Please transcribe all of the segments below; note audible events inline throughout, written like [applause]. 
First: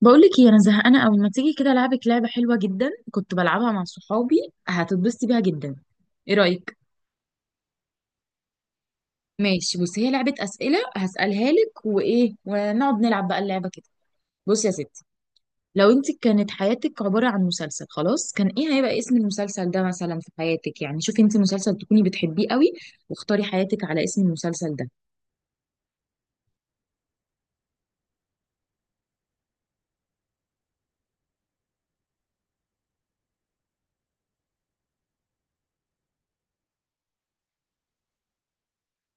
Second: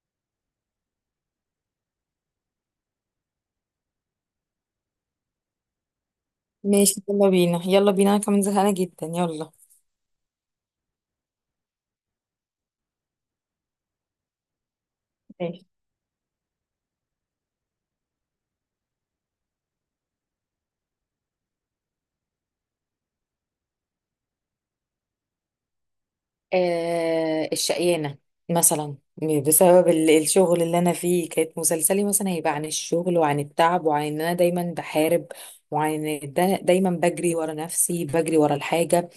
بقولك ايه؟ انا زهقانه قوي، ما تيجي كده العبك لعبه حلوه جدا كنت بلعبها مع صحابي. هتتبسطي بيها جدا. ايه رايك؟ ماشي، يلا بينا يلا بينا، انا كمان زهقانه جدا، يلا. ماشي، بصي هي لعبه اسئله هسالها لك وايه، ونقعد نلعب بقى اللعبه كده. بصي يا ستي، ماشي. لو انت كانت حياتك عباره عن مسلسل خلاص، كان ايه هيبقى اسم المسلسل ده مثلا في حياتك؟ يعني شوفي انت مسلسل تكوني بتحبيه قوي واختاري حياتك على اسم المسلسل ده. آه الشقيانة مثلا. بسبب الشغل اللي انا فيه، كانت مسلسلي مثلا هيبقى عن الشغل وعن التعب وعن ان انا دايما بحارب، وعن ان دايما بجري ورا نفسي، بجري ورا الحاجه.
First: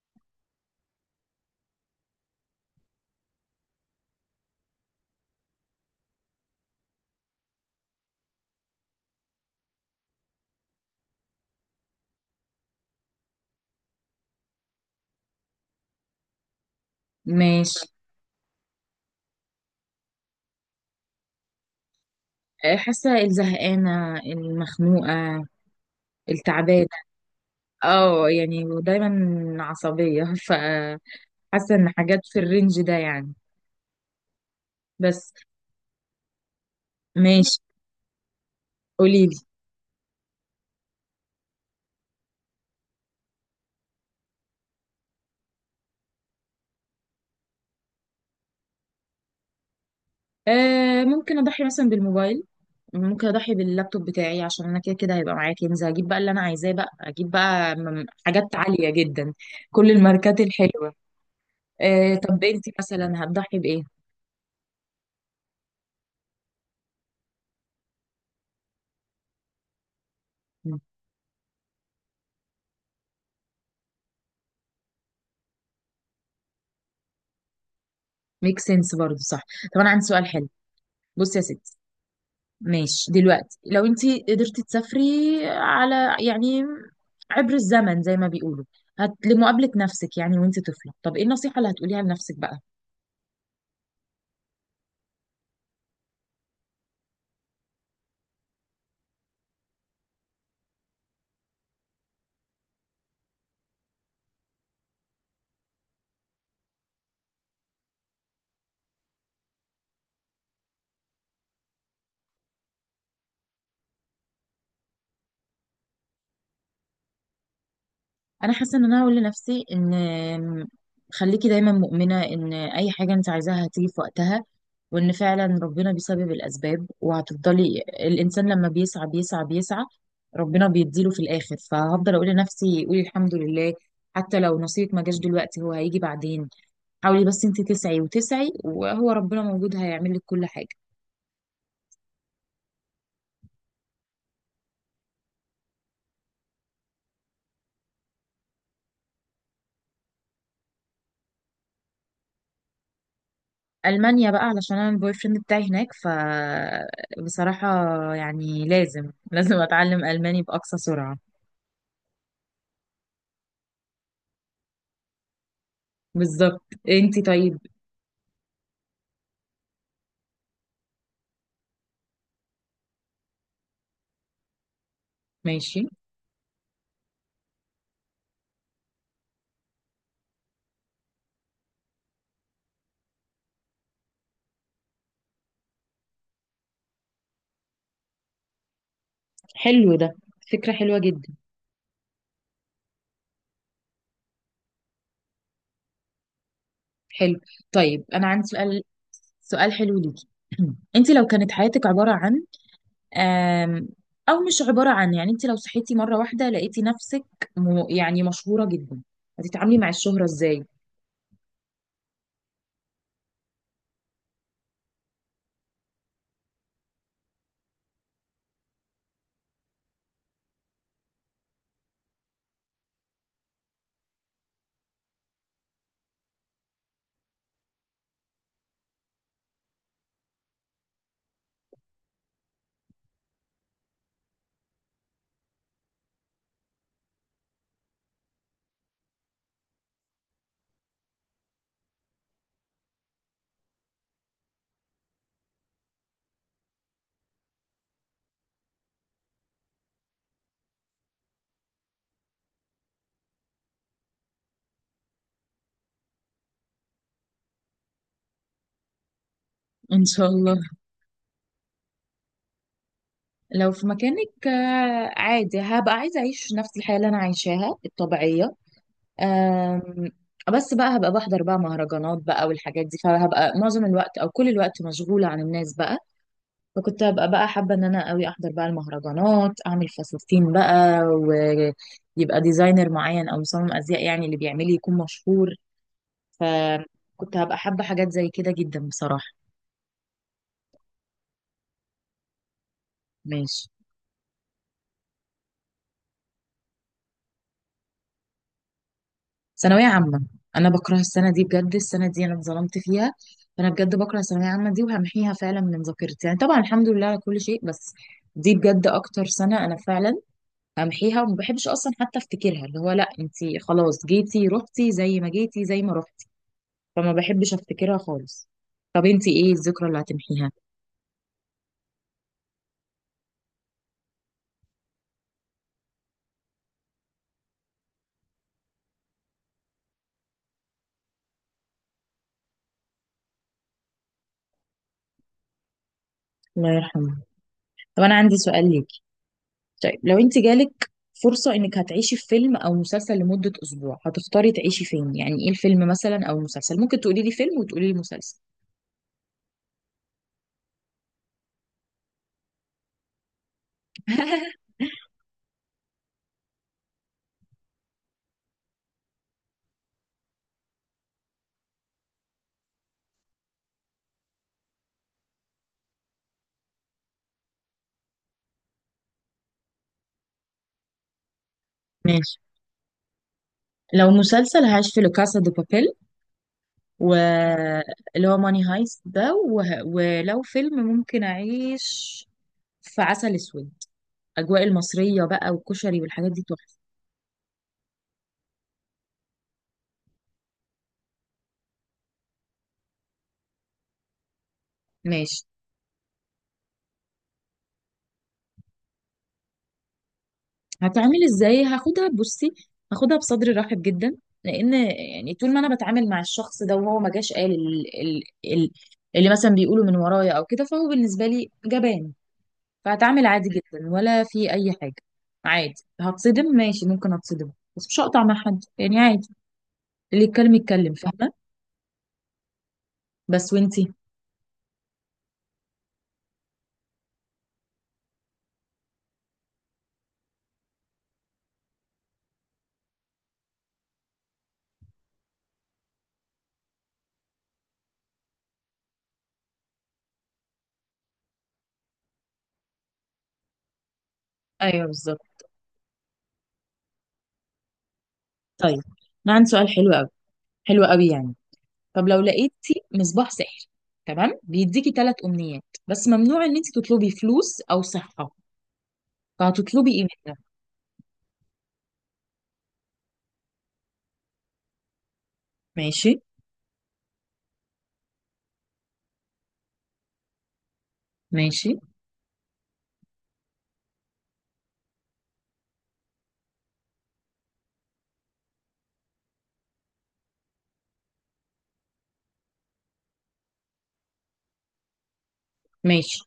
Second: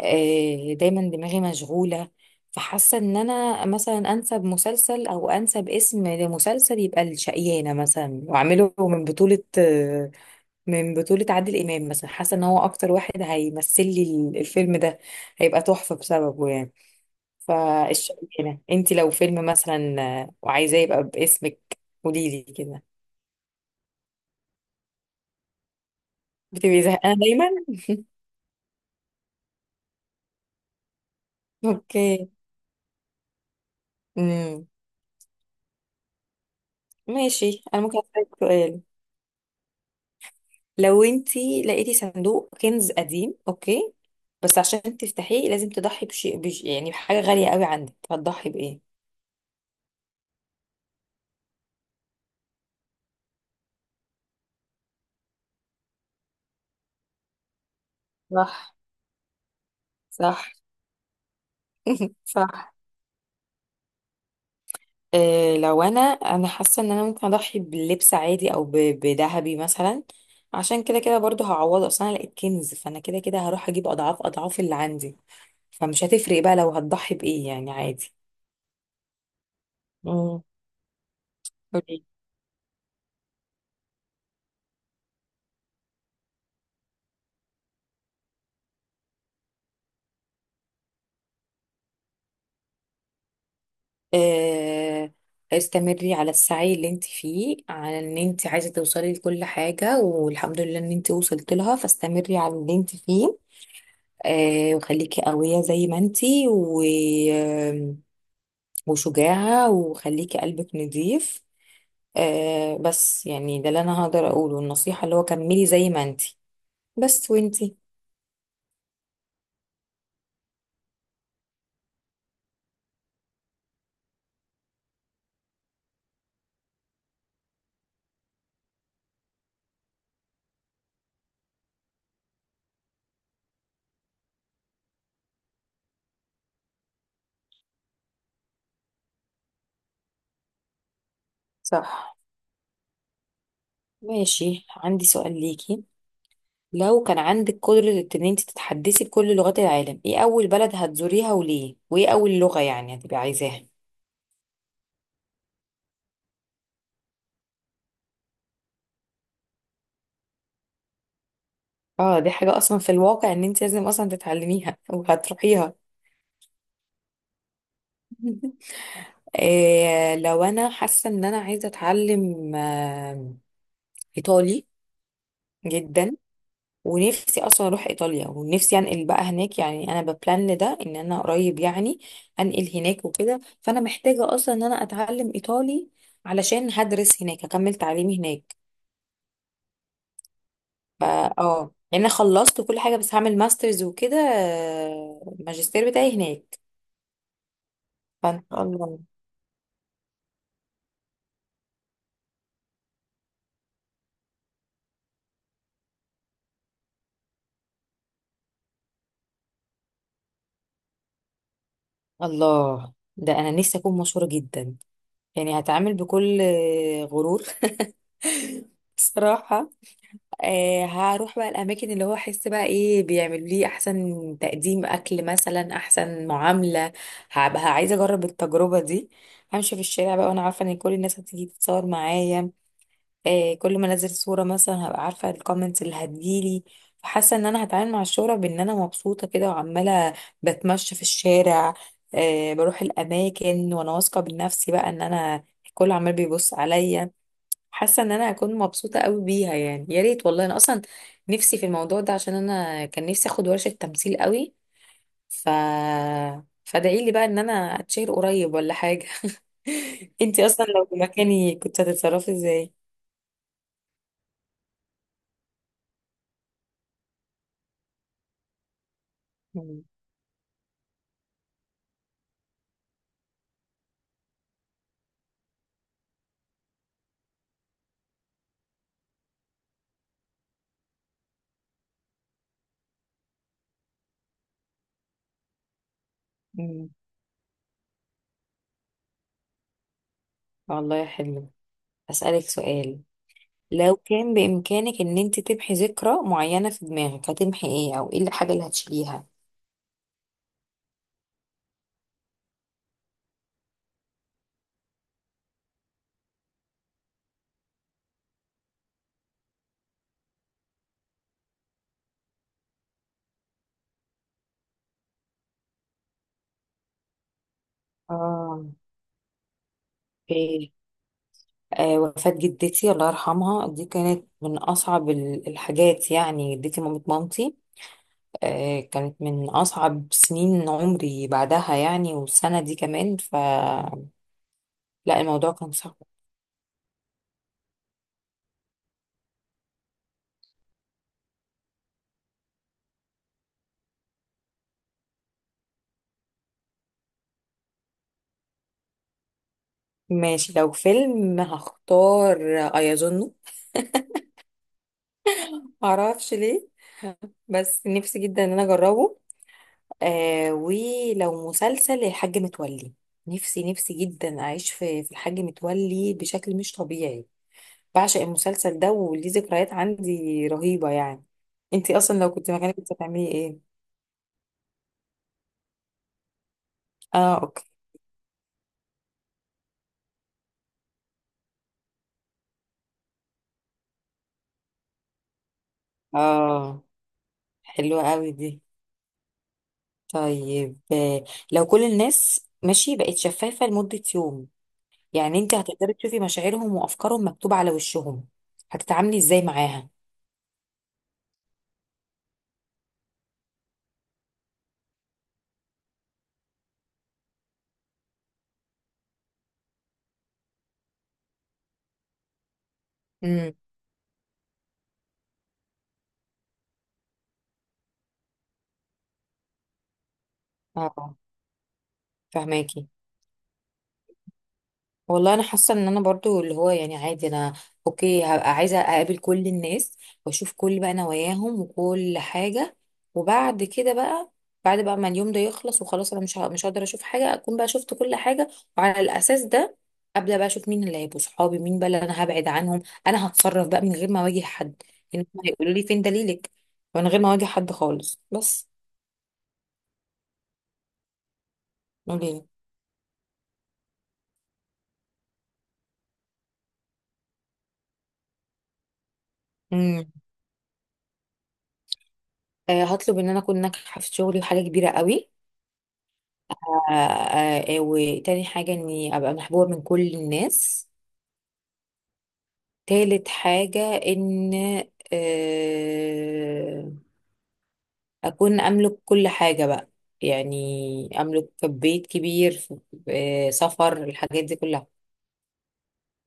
دايما دماغي مشغوله. فحاسه ان انا مثلا انسب مسلسل او انسب اسم لمسلسل يبقى الشقيانه مثلا، واعمله من بطوله، من بطولة عادل إمام مثلا. حاسة إن هو أكتر واحد هيمثل لي الفيلم ده، هيبقى تحفة بسببه يعني. ماشي. فالشغلانة، أنت لو فيلم مثلا، وعايزاه يبقى باسمك، قولي لي كده. حاسه الزهقانه المخنوقه بتبقي التعبانه. زهقانة دايما. اه يعني، ودايما عصبيه [laughs] ف حاسه ان حاجات أوكي. في الرينج ده يعني. امم. بس. ماشي، ماشي، أنا ممكن أسألك سؤال؟ قولي لي. لو أنت لقيتي صندوق كنز قديم، أوكي، بس عشان تفتحيه لازم تضحي بشيء، يعني بحاجة غالية قوي عندك، هتضحي بإيه؟ آه ممكن اضحي مثلا بالموبايل. ممكن اضحي باللابتوب بتاعي، عشان انا كده كده هيبقى معايا كنز، هجيب بقى اللي انا عايزاه، بقى اجيب بقى حاجات صح. عاليه جدا. كل الماركات صح. الحلوه. آه طب انت صح. مثلا هتضحي بايه؟ لو انا حاسه ان انا ممكن اضحي بلبس عادي او بذهبي مثلا، عشان كده كده برضو هعوض، اصلا انا لقيت كنز فانا كده كده هروح اجيب اضعاف اضعاف اللي عندي، فمش هتفرق بقى لو هتضحي بايه، يعني عادي. ميك سنس برضه، صح. طب انا عندي سؤال مم. حلو. بصي يا ستي، قولي. ماشي دلوقتي لو انت قدرتي تسافري على، يعني، عبر الزمن زي ما بيقولوا، لمقابلة نفسك يعني وانت طفلة، طب ايه النصيحة اللي هتقوليها لنفسك بقى؟ آه، استمري على السعي اللي انت فيه، على ان انت عايزه توصلي لكل حاجه، والحمد لله ان انت وصلت لها، فاستمري على اللي انت فيه. وخليكي قويه زي ما انت، و وشجاعة، وخليكي قلبك نضيف. آه بس يعني ده اللي انا هقدر اقوله، النصيحة اللي هو كملي زي ما انتي بس، وانتي. انا حاسة ان انا هقول لنفسي ان خليكي دايما مؤمنة ان اي حاجة انت عايزاها هتيجي في وقتها، وان فعلا ربنا بيسبب الاسباب، وهتفضلي الانسان لما بيسعى بيسعى بيسعى ربنا بيديله في الاخر. فهفضل اقول لنفسي قولي الحمد لله، حتى لو نصيبك ما جاش دلوقتي هو هيجي بعدين. حاولي بس انت تسعي وتسعي وهو ربنا موجود هيعمل لك كل حاجه. صح. ماشي، عندي سؤال ليكي. لو كان عندك قدرة ان انتي تتحدثي بكل لغات العالم، ايه اول بلد هتزوريها وليه، وايه اول لغة يعني هتبقي عايزاها؟ المانيا بقى علشان انا البوي فريند بتاعي هناك، ف بصراحه يعني لازم اتعلم الماني باقصى سرعه. اه دي حاجة اصلا في الواقع ان انتي لازم اصلا تتعلميها وهتروحيها. بالظبط. انت طيب؟ [laughs] لو انا حاسة ان انا عايزة اتعلم، ايطالي ماشي. جدا، ونفسي اصلا اروح ايطاليا، ونفسي انقل بقى هناك. يعني انا ببلان ده ان انا قريب يعني انقل هناك وكده، فانا محتاجه اصلا ان انا اتعلم ايطالي، علشان هدرس هناك، هكمل تعليمي هناك. حلو ده، فكره حلوه جدا. فا اه يعني انا خلصت كل حاجه، بس هعمل ماسترز وكده. الماجستير بتاعي هناك. حلو. طيب انا فان عندي شاء سؤال، الله. سؤال حلو ليكي. [clears throat] انت لو كانت حياتك عباره عن آم، او مش عباره عن يعني، انت لو صحيتي مره واحده لقيتي نفسك، يعني مشهوره جدا، هتتعاملي مع الشهره ازاي؟ الله، ده انا نفسي اكون مشهوره جدا. يعني هتعامل بكل، غرور. [laughs] صراحه. هروح بقى الاماكن اللي هو احس بقى ايه بيعملوا لي احسن تقديم اكل مثلا، احسن معامله. هبقى عايزه اجرب التجربه دي. همشي في الشارع بقى وانا عارفه ان كل الناس هتيجي تتصور معايا. كل ما انزل صوره مثلا، هبقى عارفه الكومنتس اللي هتجيلي. فحاسه ان انا هتعامل مع الشهره بان انا مبسوطه كده، وعماله بتمشى في الشارع. بروح الاماكن وانا واثقه بنفسي بقى، ان انا الكل عمال بيبص عليا. حاسه ان انا هكون مبسوطه قوي بيها، يعني يا ريت والله، انا اصلا نفسي في الموضوع ده، عشان انا كان نفسي اخد ورشه تمثيل قوي. ف فادعي لي بقى ان انا اتشهر قريب ولا حاجه. ان [laughs] شاء انتي الله. اصلا لو في مكاني كنت هتتصرفي ازاي؟ لو في مكانك، عادي هبقى عايزة أعيش نفس الحياة اللي أنا عايشاها الطبيعية. مم. آم، بس بقى هبقى بحضر بقى مهرجانات بقى والحاجات دي، فهبقى معظم الوقت أو كل الوقت مشغولة عن الناس بقى. فكنت هبقى بقى حابة إن أنا أوي أحضر بقى المهرجانات، أعمل فساتين بقى ويبقى ديزاينر معين أو مصمم أزياء يعني اللي بيعملي يكون مشهور. مم. فكنت هبقى حابة حاجات زي كده جدا بصراحة. والله حلو. اسالك سؤال. ماشي. لو كان بامكانك ان انت تمحي ذكرى معينه في دماغك، هتمحي ايه، او ايه الحاجه اللي هتشيليها؟ ثانوية عامة. أنا بكره السنة دي بجد، السنة دي أنا اتظلمت فيها. فأنا بجد بكره الثانوية عامة دي وهمحيها فعلا من ذاكرتي. يعني طبعا الحمد لله على كل شيء، بس دي بجد أكتر سنة أنا فعلا همحيها وما بحبش أصلا حتى أفتكرها. اللي هو لأ أنتي خلاص جيتي رحتي، زي ما جيتي زي ما رحتي، فما بحبش أفتكرها خالص. اه طب أنتي إيه الذكرى اللي هتمحيها؟ اوكي. وفاة جدتي الله يرحمها، دي كانت من أصعب الحاجات، يعني جدتي مامة مامتي. كانت من أصعب سنين عمري بعدها يعني، والسنة دي كمان، فلا، الموضوع كان صعب. الله يرحمه. طب أنا عندي سؤال ليك. طيب لو انت جالك فرصة انك هتعيشي في فيلم او مسلسل لمدة اسبوع، هتختاري تعيشي فين؟ يعني ايه الفيلم مثلا او المسلسل؟ ممكن تقولي لي فيلم وتقولي لي مسلسل. ماشي، لو فيلم هختار أيظنه، [laughs] معرفش ليه بس نفسي جدا إن أنا أجربه. ولو مسلسل، الحاج متولي. نفسي نفسي جدا أعيش في الحاج متولي بشكل مش طبيعي. بعشق المسلسل ده وليه ذكريات عندي رهيبة يعني. انتي اصلا لو ماشي، كنت مكانك كنت هتعملي ايه؟ لو مسلسل هعيش في لوكاسا دو بابيل، اه اوكي. واللي هو ماني هايست ده. ولو فيلم ممكن اعيش في عسل اسود، اجواء المصرية بقى والكشري والحاجات دي تحفة. اه حلوة قوي دي. طيب، لو كل الناس ماشي بقت شفافة لمدة يوم، يعني ماشي. انتي هتقدري تشوفي مشاعرهم وافكارهم مكتوبة على وشهم، هتتعاملي ازاي معاها؟ هتعمل ازاي؟ هاخدها، بصي، هاخدها بصدر رحب جدا، لان يعني طول ما انا بتعامل مع الشخص ده وهو ما جاش قال اللي مثلا بيقوله من ورايا او كده، فهو بالنسبه لي جبان. فهتعامل عادي امم. جدا ولا في اي حاجه. عادي. هتصدم، ماشي ممكن اتصدم، بس مش هقطع مع حد يعني، عادي. اللي يتكلم يتكلم، اه فاهمه. فهماكي. بس وانتي؟ والله انا حاسه ان انا برضو اللي هو يعني عادي انا. اوكي، هبقى عايزه اقابل كل الناس واشوف كل بقى نواياهم وكل حاجه، وبعد كده بقى، بعد بقى ما اليوم ده يخلص وخلاص، انا مش مش هقدر اشوف حاجه، اكون بقى شفت كل حاجه، وعلى الاساس ده ابدا بقى اشوف مين اللي هيبقوا صحابي، مين بقى اللي انا هبعد عنهم. انا هتصرف بقى من غير ما اواجه حد. ايوه يعني هم بالظبط. هيقولوا لي فين دليلك، من غير ما اواجه حد خالص بس. طيب انا عندي سؤال حلو قوي، حلو قوي يعني. طب لو قولي لي. لقيتي مصباح سحر، تمام، بيديكي ثلاث امنيات، بس ممنوع ان انت تطلبي فلوس او صحه، فهتطلبي ايه امم. منها؟ هطلب ان انا اكون ناجحه في شغلي وحاجه كبيره قوي. ماشي. وتاني حاجة اني ابقى محبوبة من كل الناس. ماشي. تالت حاجة ان، آه، اكون املك كل حاجة بقى، يعني املك بيت كبير. سفر، الحاجات دي كلها. ماشي.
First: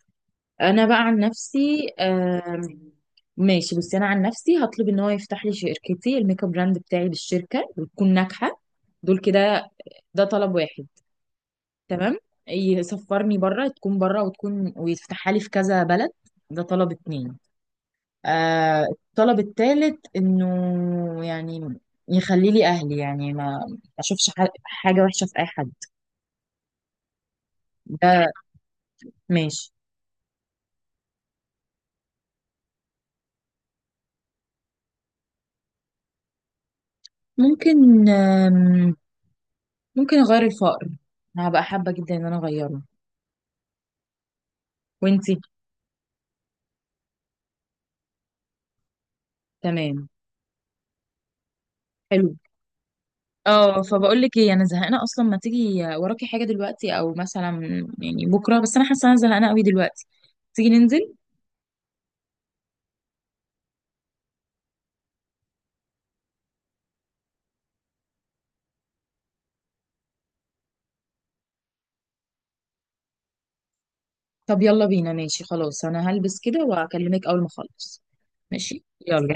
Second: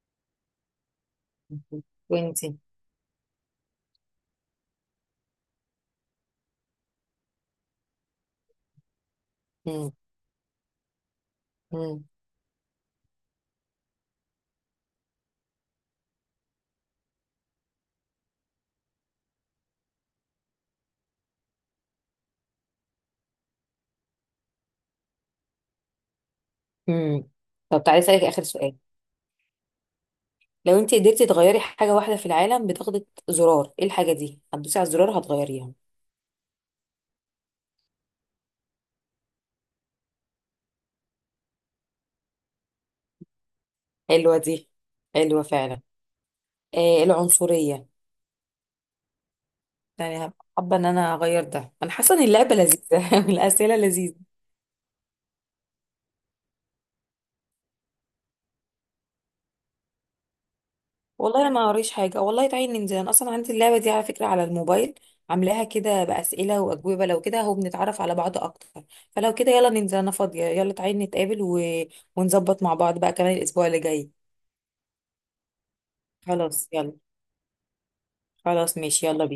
انا بقى عن نفسي وانتي. ماشي بصي، انا عن نفسي هطلب ان هو يفتح لي شركتي الميك اب براند بتاعي بالشركه وتكون ناجحه. دول كده. مم. ده طلب واحد. مم. تمام، يسفرني بره، تكون بره، وتكون ويفتحها لي في كذا بلد. ده طلب اتنين. آه الطلب الثالث انه يعني يخلي لي اهلي، يعني ما حاجة وحشة في اي حد. مم. طب، تعالي اسألك ده. اخر سؤال. ماشي. لو انتي قدرتي تغيري حاجة واحدة في العالم، بتاخدي زرار، ايه الحاجة دي هتدوسي على الزرار هتغيريها؟ ممكن، ممكن اغير الفقر. انا هبقى حابة جدا ان انا اغيره. حلوة دي. وانتي؟ حلوة فعلا. العنصرية. تمام. يعني هبقى حابه ان انا اغير ده، انا حاسه ان حلو. اللعبه لذيذه [laughs] والاسئله اه لذيذه. فبقول لك ايه، انا زهقانه اصلا، ما تيجي وراكي حاجه دلوقتي او مثلا يعني بكره؟ بس انا حاسه انا زهقانه قوي دلوقتي. تيجي ننزل؟ والله انا ما قريش حاجه والله، تعالي ننزل. انا اصلا عندي اللعبه دي على فكره على الموبايل، عاملاها كده باسئله واجوبه. لو كده هو بنتعرف على بعض اكتر. فلو كده يلا ننزل، انا فاضيه، يلا تعالي نتقابل ونظبط مع بعض بقى كمان الاسبوع اللي جاي. طب يلا بينا، ماشي خلاص، انا هلبس كده خلاص يلا. واكلمك اول ما اخلص. خلاص ماشي ماشي، يلا يلا. بينا.